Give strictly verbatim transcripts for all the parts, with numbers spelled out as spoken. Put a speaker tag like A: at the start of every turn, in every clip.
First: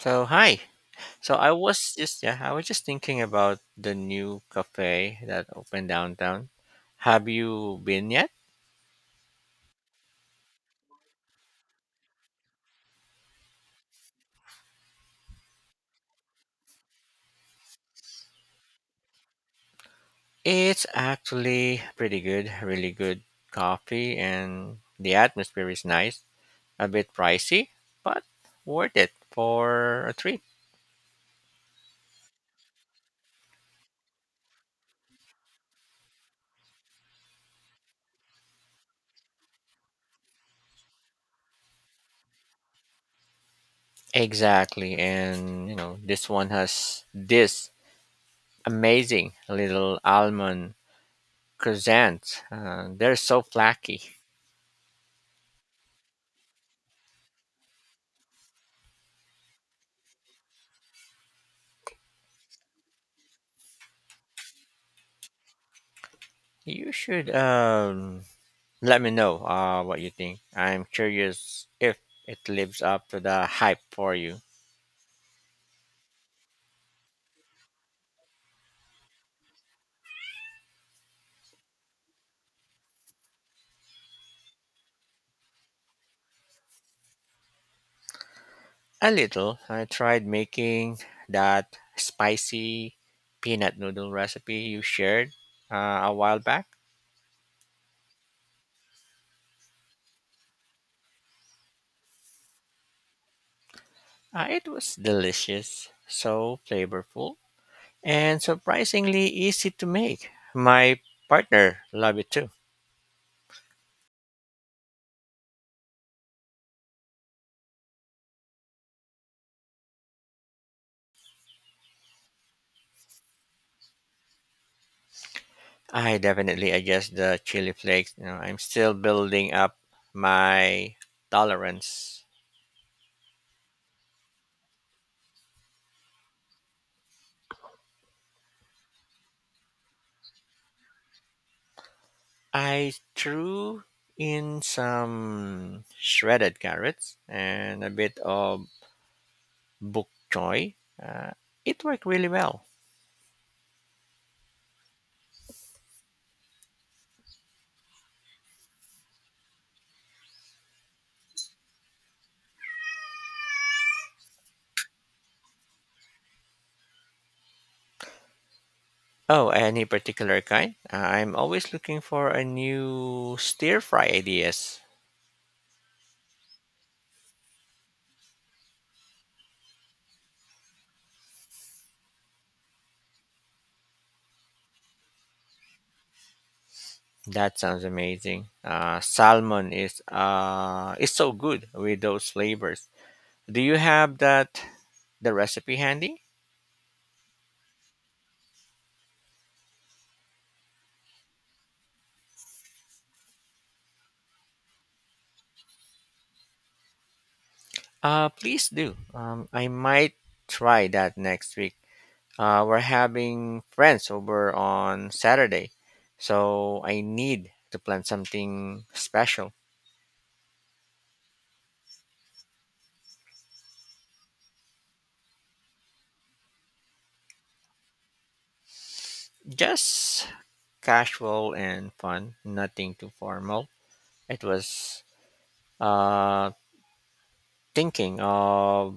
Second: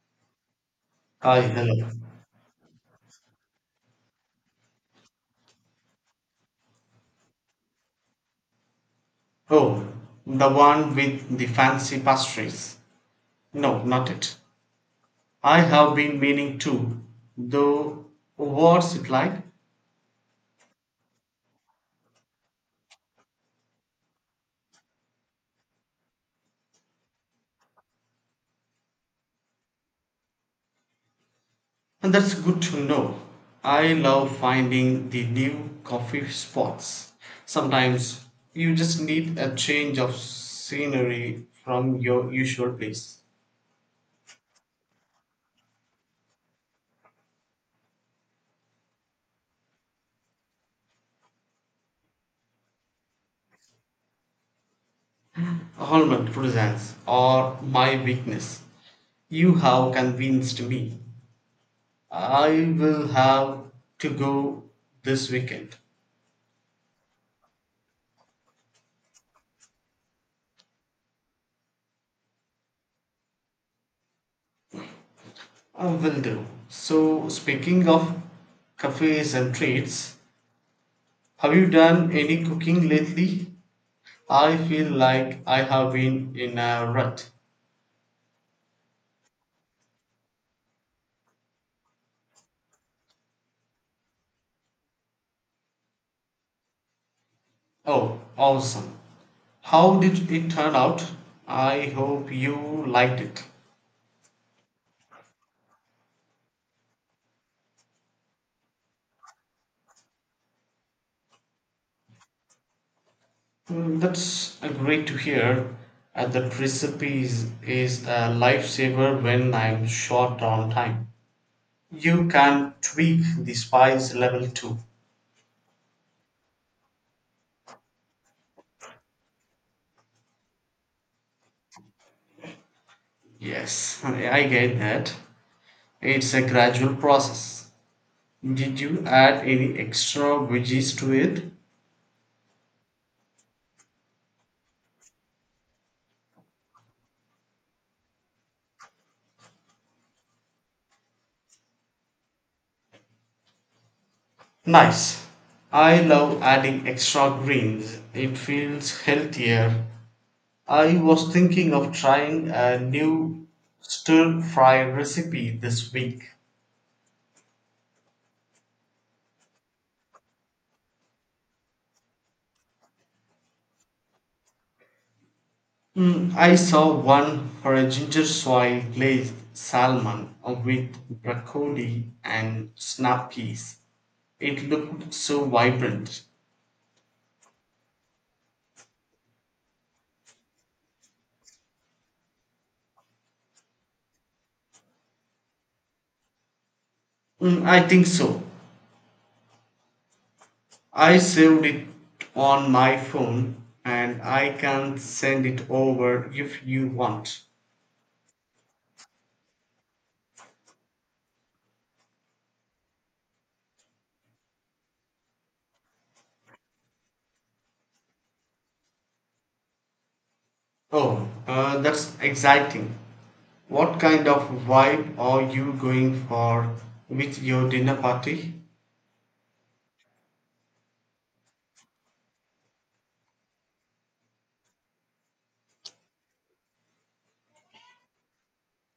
A: So hi. So
B: Hi,
A: I was
B: hello.
A: just yeah, I was just thinking about the new cafe that opened downtown. Have you been yet?
B: Oh, the one with the fancy pastries. No, not it. I have been meaning to, though, what's it like?
A: It's actually pretty good, really good coffee and the atmosphere is nice. A bit pricey, but worth it for a treat.
B: And that's good to know. I love finding the new coffee spots. Sometimes you just need a change of scenery from your usual place.
A: Exactly. And you know, this one has this amazing little almond croissant. Uh, they're so flaky.
B: Almond croissants are my weakness. You have convinced me. I will have to go this weekend.
A: You should um let me know, uh, what you think. I'm curious if it lives up to the hype for you.
B: I will do. So, speaking of cafes and treats, have you done any cooking lately? I feel like I have been in a rut.
A: A little. I tried making that spicy peanut noodle recipe you shared uh, a while back.
B: Oh, awesome. How did it turn out? I hope you liked it.
A: Uh, it was delicious, so flavorful, and surprisingly easy to make. My partner loved it too.
B: Mm, that's uh, great to hear. Uh, that recipes is a lifesaver when I'm short on time. You can tweak the spice level too.
A: I definitely adjust the chili flakes. You know, I'm still building up my tolerance.
B: Yes, I get that. It's a gradual process. Did you add any extra veggies to it?
A: I threw in some shredded carrots and a bit of bok choy. Uh, it worked really well.
B: Nice. I love adding extra greens. It feels healthier. I was thinking of trying a new stir fry recipe this week.
A: Oh, any particular kind? Uh, I'm always looking for a new stir fry ideas.
B: Mm, I saw one for a ginger soy glazed salmon uh, with broccoli and snap peas. It looked so vibrant.
A: That sounds amazing. Uh, salmon is uh is so good with those flavors. Do you have that the recipe handy?
B: Mm, I think so. I saved it on my phone and I can send it over if you want.
A: Uh, please do. Um, I might try that next week. Uh, we're having friends over on Saturday, so I need to plan something special.
B: Oh, uh, that's exciting. What kind of vibe are you going for with your dinner party?
A: Just casual and fun, nothing too formal. It was uh, thinking of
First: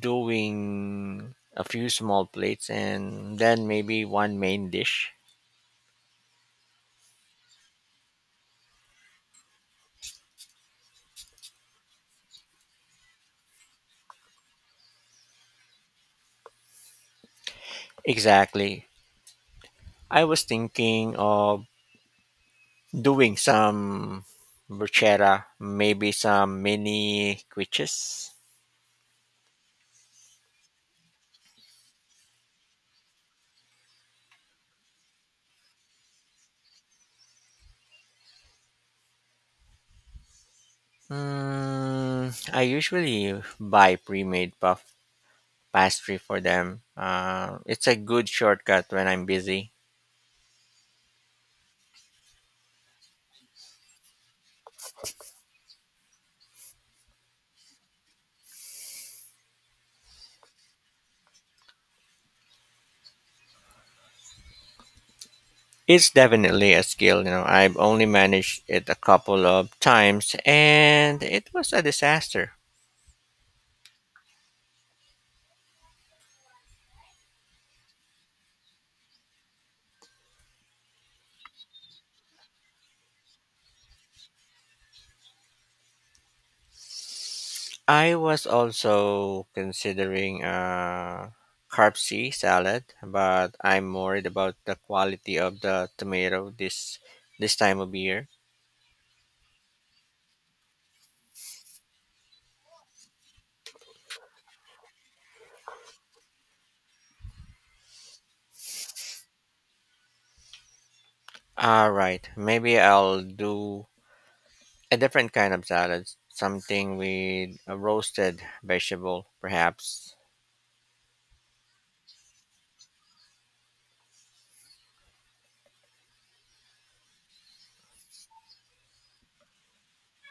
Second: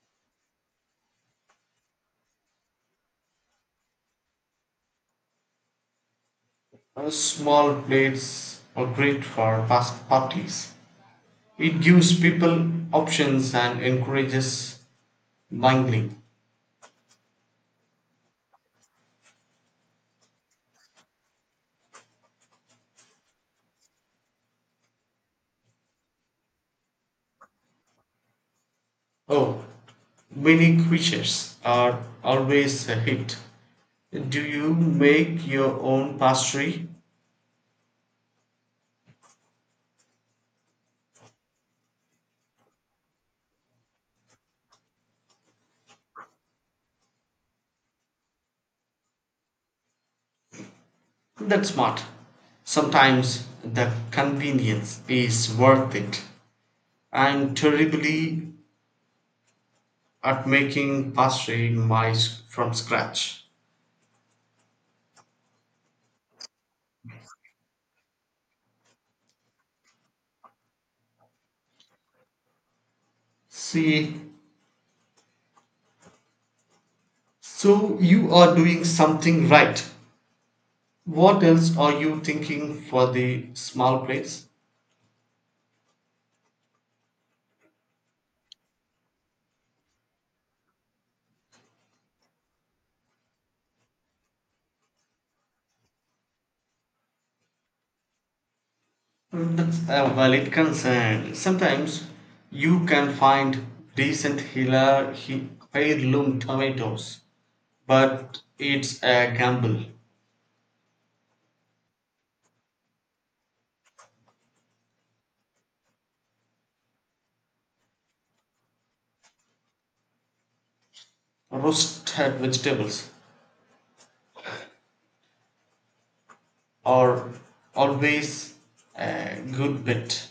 A: doing a few small plates and then maybe one main dish.
B: Uh, Small plates are great for fast parties. It gives people options and encourages mingling.
A: Exactly. I was thinking of doing some bruschetta, maybe some mini quiches.
B: Oh, mini quiches are always a hit. Do you make your own pastry?
A: Mm, I usually buy pre-made puff pastry for them. Uh, it's a good shortcut when I'm busy.
B: That's smart. Sometimes the convenience is worth it. I'm terribly at making pastry my from scratch.
A: It's definitely a skill, you know. I've only managed it a couple of times and it was a disaster.
B: See, so you are doing something right. What else are you thinking for the small plates?
A: I was also considering a carb C salad, but I'm worried about the quality of the tomato this this time of year.
B: Mm, that's a valid concern. Sometimes you can find decent Hila he- heirloom tomatoes, but it's a gamble.
A: All right, maybe I'll do a different kind of salad, something with a roasted vegetable, perhaps.
B: Roasted vegetables are always a good bet.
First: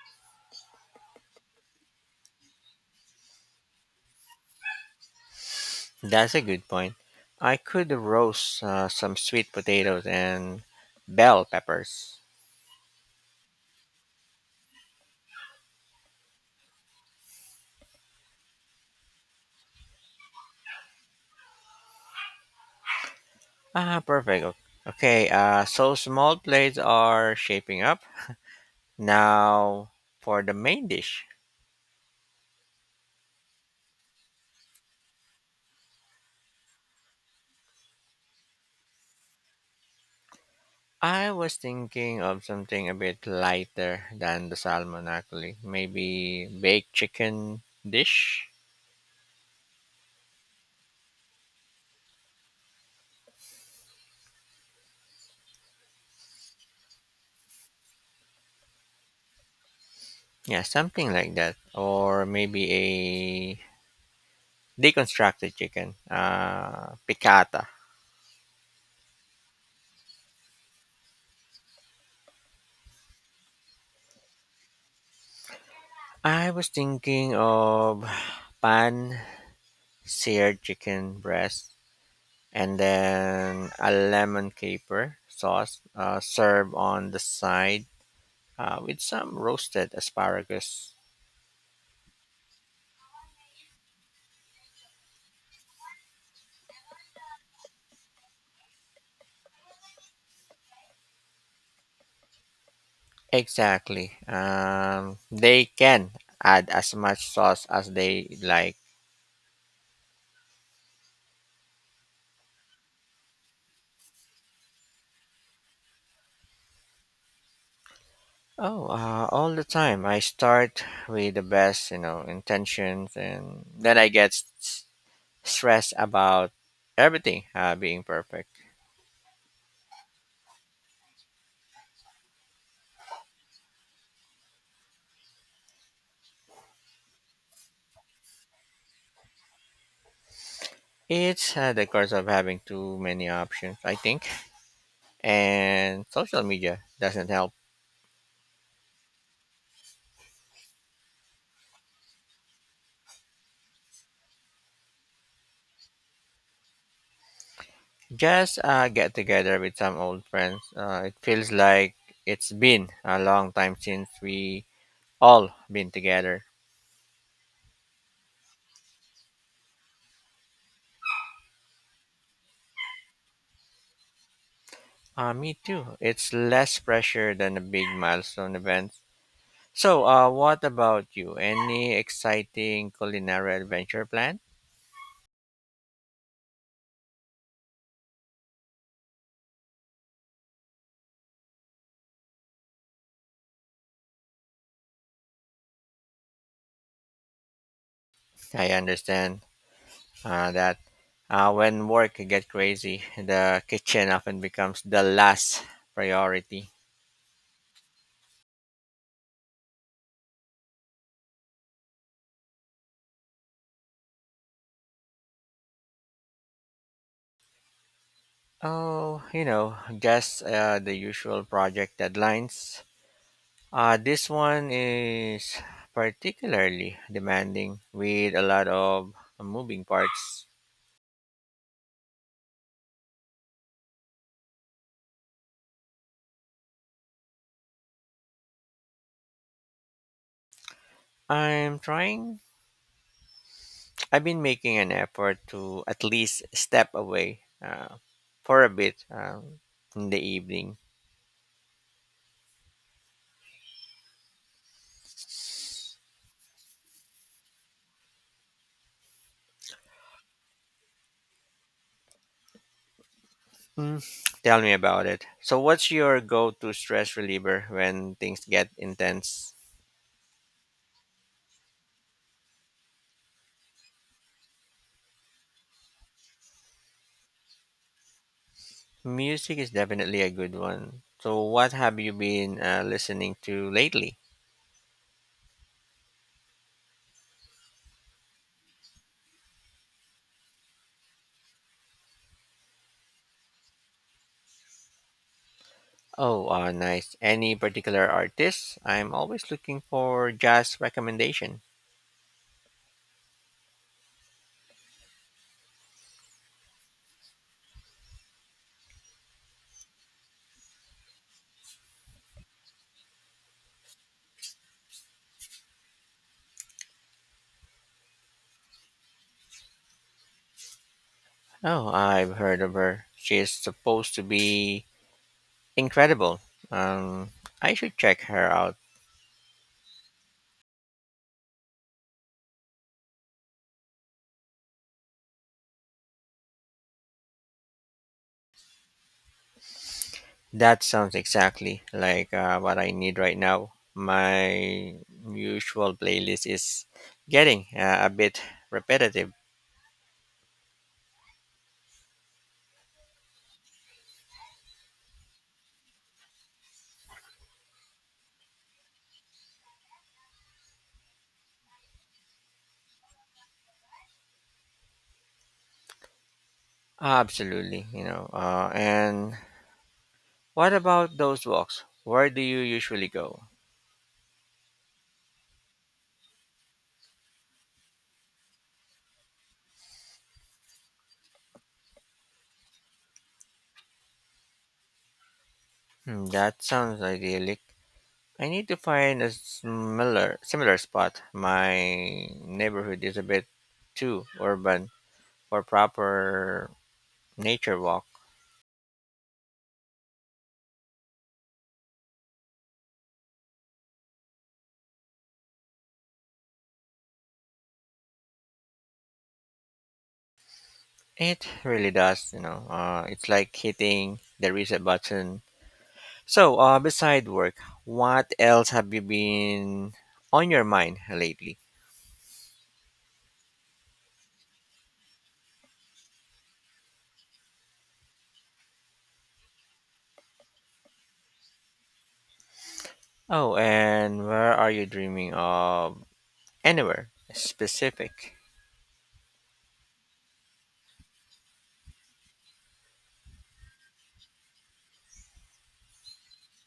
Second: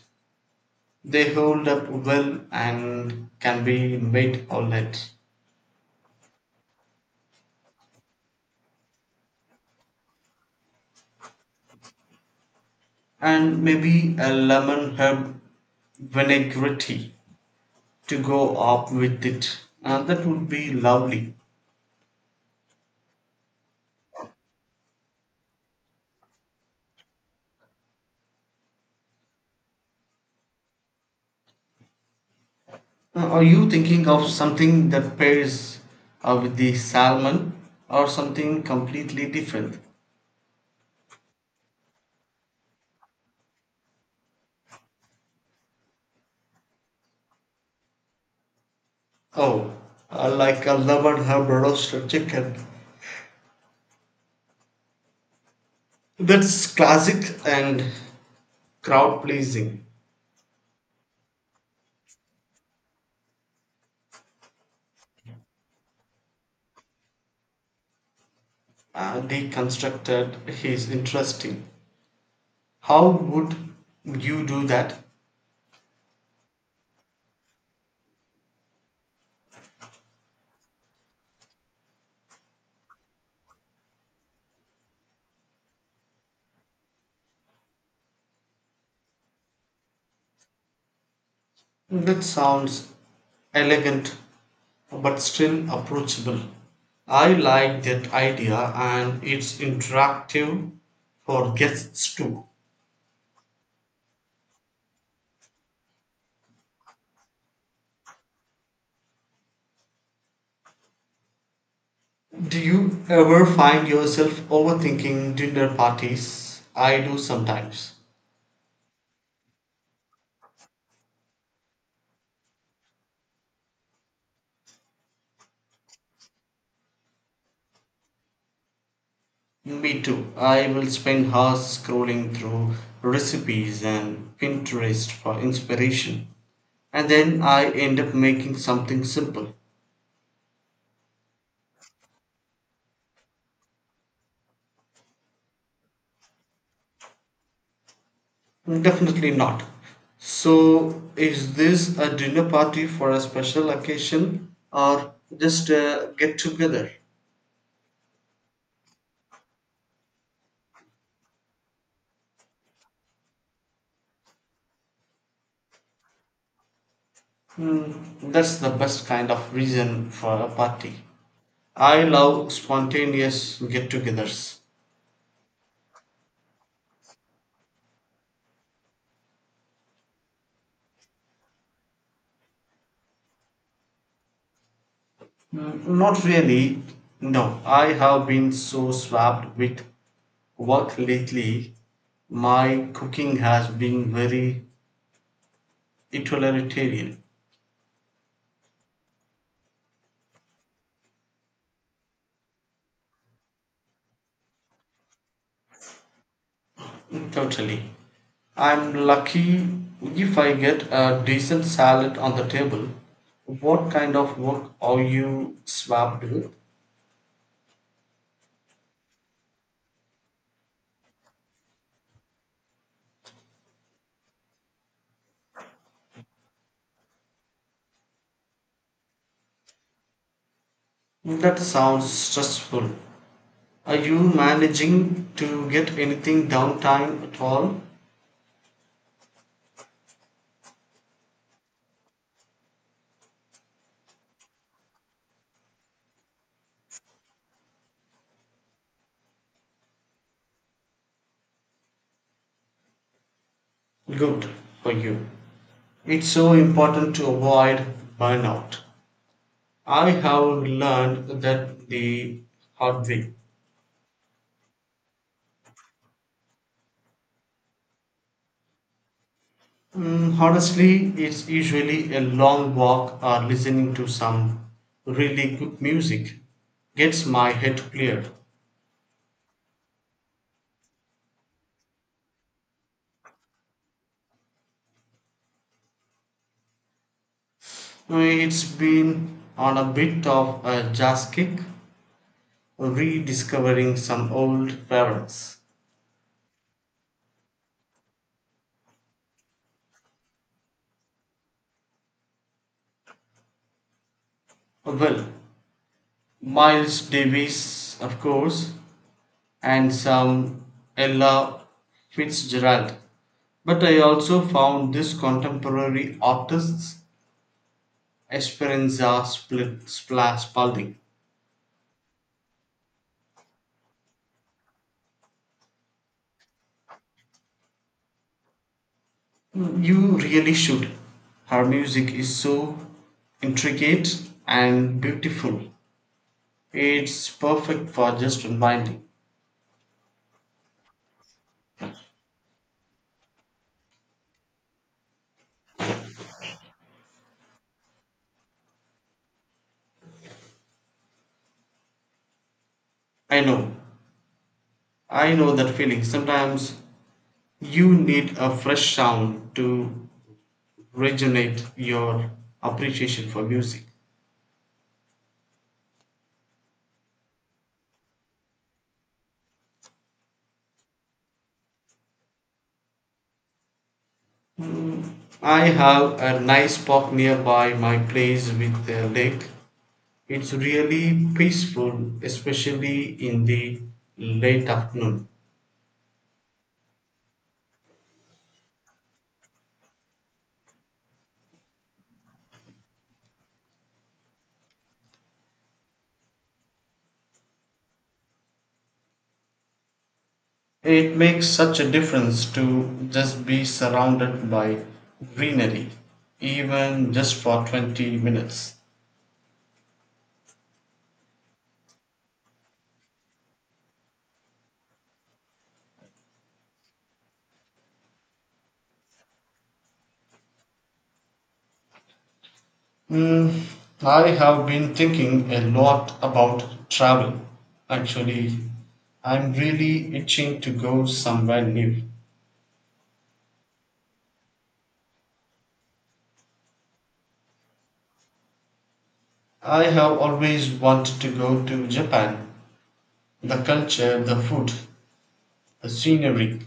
B: They hold up well and can be made all night.
A: That's a good point. I could roast uh, some sweet potatoes and bell peppers.
B: And maybe a lemon herb vinaigrette to go up with it. Uh, that would be lovely.
A: Ah, perfect. O- Okay, uh, so small plates are shaping up. Now, for the main dish,
B: Uh, are you thinking of something that pairs uh, with the salmon or something completely different?
A: I was thinking of something a bit lighter than the salmon, actually. Maybe baked chicken dish.
B: Oh, uh, like a lemon herb roasted chicken. That's classic and crowd pleasing.
A: Yeah, something like that. Or maybe a deconstructed chicken, uh, piccata.
B: Uh, deconstructed is interesting. How would you do that?
A: I was thinking of pan seared chicken breast and then a lemon caper sauce uh, served on the side uh, with some roasted asparagus.
B: That sounds elegant but still approachable. I like that idea and it's interactive for guests too.
A: Exactly. Um, they can add as much sauce as they like.
B: Do you ever find yourself overthinking dinner parties? I do sometimes.
A: Oh, uh, all the time. I start with the best, you know, intentions, and then I get s- stressed about everything uh, being perfect.
B: Me too. I will spend hours scrolling through recipes and Pinterest for inspiration. And then I end up making something simple.
A: It's uh, the curse of having too many options, I think, and social media doesn't help.
B: Definitely not. So, is this a dinner party for a special occasion or just a get together?
A: Just uh, get together with some old friends. Uh, it feels like it's been a long time since we all been together.
B: Hmm, that's the best kind of reason for a party. I love spontaneous get togethers.
A: Uh, me too. It's less pressure than a big milestone event. So, uh, what about you? Any exciting culinary adventure plan?
B: Not really. No, I have been so swamped with work lately. My cooking has been very utilitarian.
A: I understand uh, that uh, when work get crazy, the kitchen often becomes the last priority.
B: Totally. I'm lucky if I get a decent salad on the table. What kind of work are you swamped with?
A: Oh, you know, just uh, the usual project deadlines. Uh, this one is particularly demanding with a lot of moving parts.
B: That sounds stressful. Are you managing to get anything downtime at all?
A: I'm trying. I've been making an effort to at least step away uh, for a bit, um, in the evening.
B: Good for you. It's so important to avoid burnout. I have learned that the hard way.
A: Mm, tell me about it. So, what's your go to stress reliever when things get intense?
B: Mm, honestly, it's usually a long walk or listening to some really good music gets my head cleared.
A: Music is definitely a good one. So, what have you been uh, listening to lately?
B: Uh, It's been on a bit of a jazz kick, rediscovering some old favorites.
A: Oh, uh, nice. Any particular artist? I'm always looking for jazz recommendation.
B: Well, Miles Davis, of course, and some Ella Fitzgerald. But I also found this contemporary artists, Esperanza Split Spla- Spalding.
A: Oh, I've heard of her. She's supposed to be incredible. Um, I should check her out.
B: You really should. Her music is so intricate and beautiful. It's perfect for just unwinding.
A: That sounds exactly like uh, what I need right now. My usual playlist is getting uh, a bit repetitive.
B: I know. I know that feeling. Sometimes you need a fresh sound to regenerate your appreciation for music.
A: Absolutely, you know. Uh, and what about those walks? Where do you usually go?
B: I have a nice park nearby my place with a lake. It's really peaceful, especially in the late afternoon.
A: Hmm, that sounds idyllic. I need to find a similar similar spot. My neighborhood is a bit too urban for proper nature walk.
B: It makes such a difference to just be surrounded by greenery, even just for twenty minutes.
A: It really does, you know. Uh, it's like hitting the reset button. So, uh, beside work, what else have you been on your mind lately?
B: Mm, I have been thinking a lot about travel. Actually, I'm really itching to go somewhere new.
A: Oh, and where are you dreaming of? Anywhere specific?
B: I have always wanted to go to Japan. The culture, the food, the scenery,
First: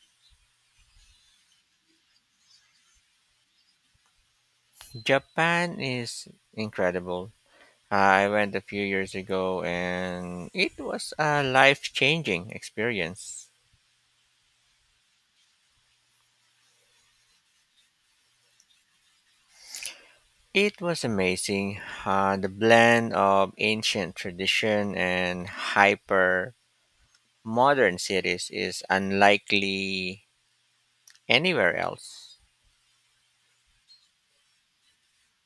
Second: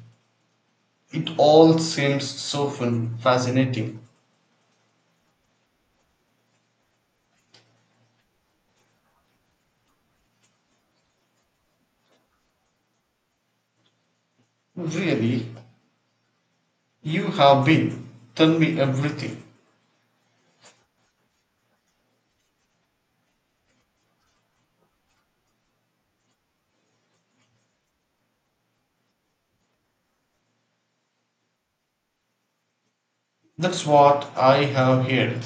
B: it all seems so fun, fascinating.
A: Japan is incredible. I went a few years ago and it was a life changing experience.
B: Really, you have been. Tell me everything.
A: It was amazing. Uh, the blend of ancient tradition and hyper modern cities is unlikely anywhere else.
B: That's what I have heard.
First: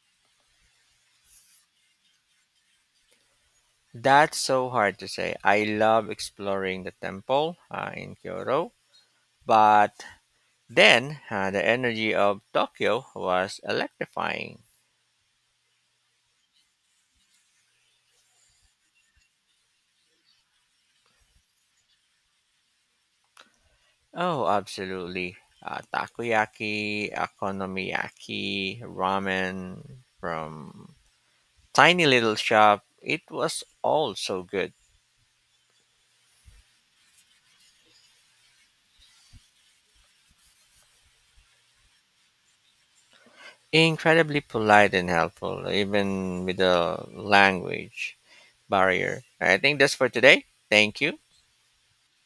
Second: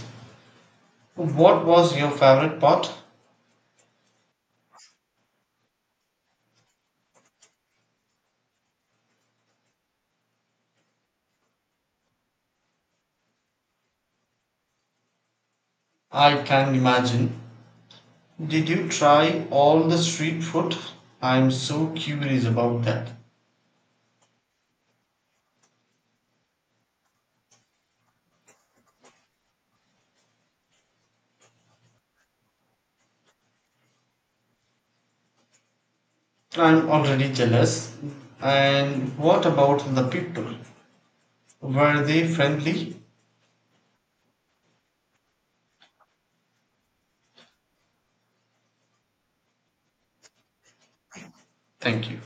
B: What was your favorite part?
A: That's so hard to say. I love exploring the temple uh, in Kyoto, but then uh, the energy of Tokyo was electrifying.
B: I can imagine. Did you try all the street food? I'm so curious about that.
A: Oh, absolutely. Uh, takoyaki, okonomiyaki, ramen from tiny little shop. It was all so good.
B: I'm already jealous. And what about the people? Were they friendly?
A: Incredibly polite and helpful, even with the language barrier. I think that's for today. Thank you.
B: Thank you.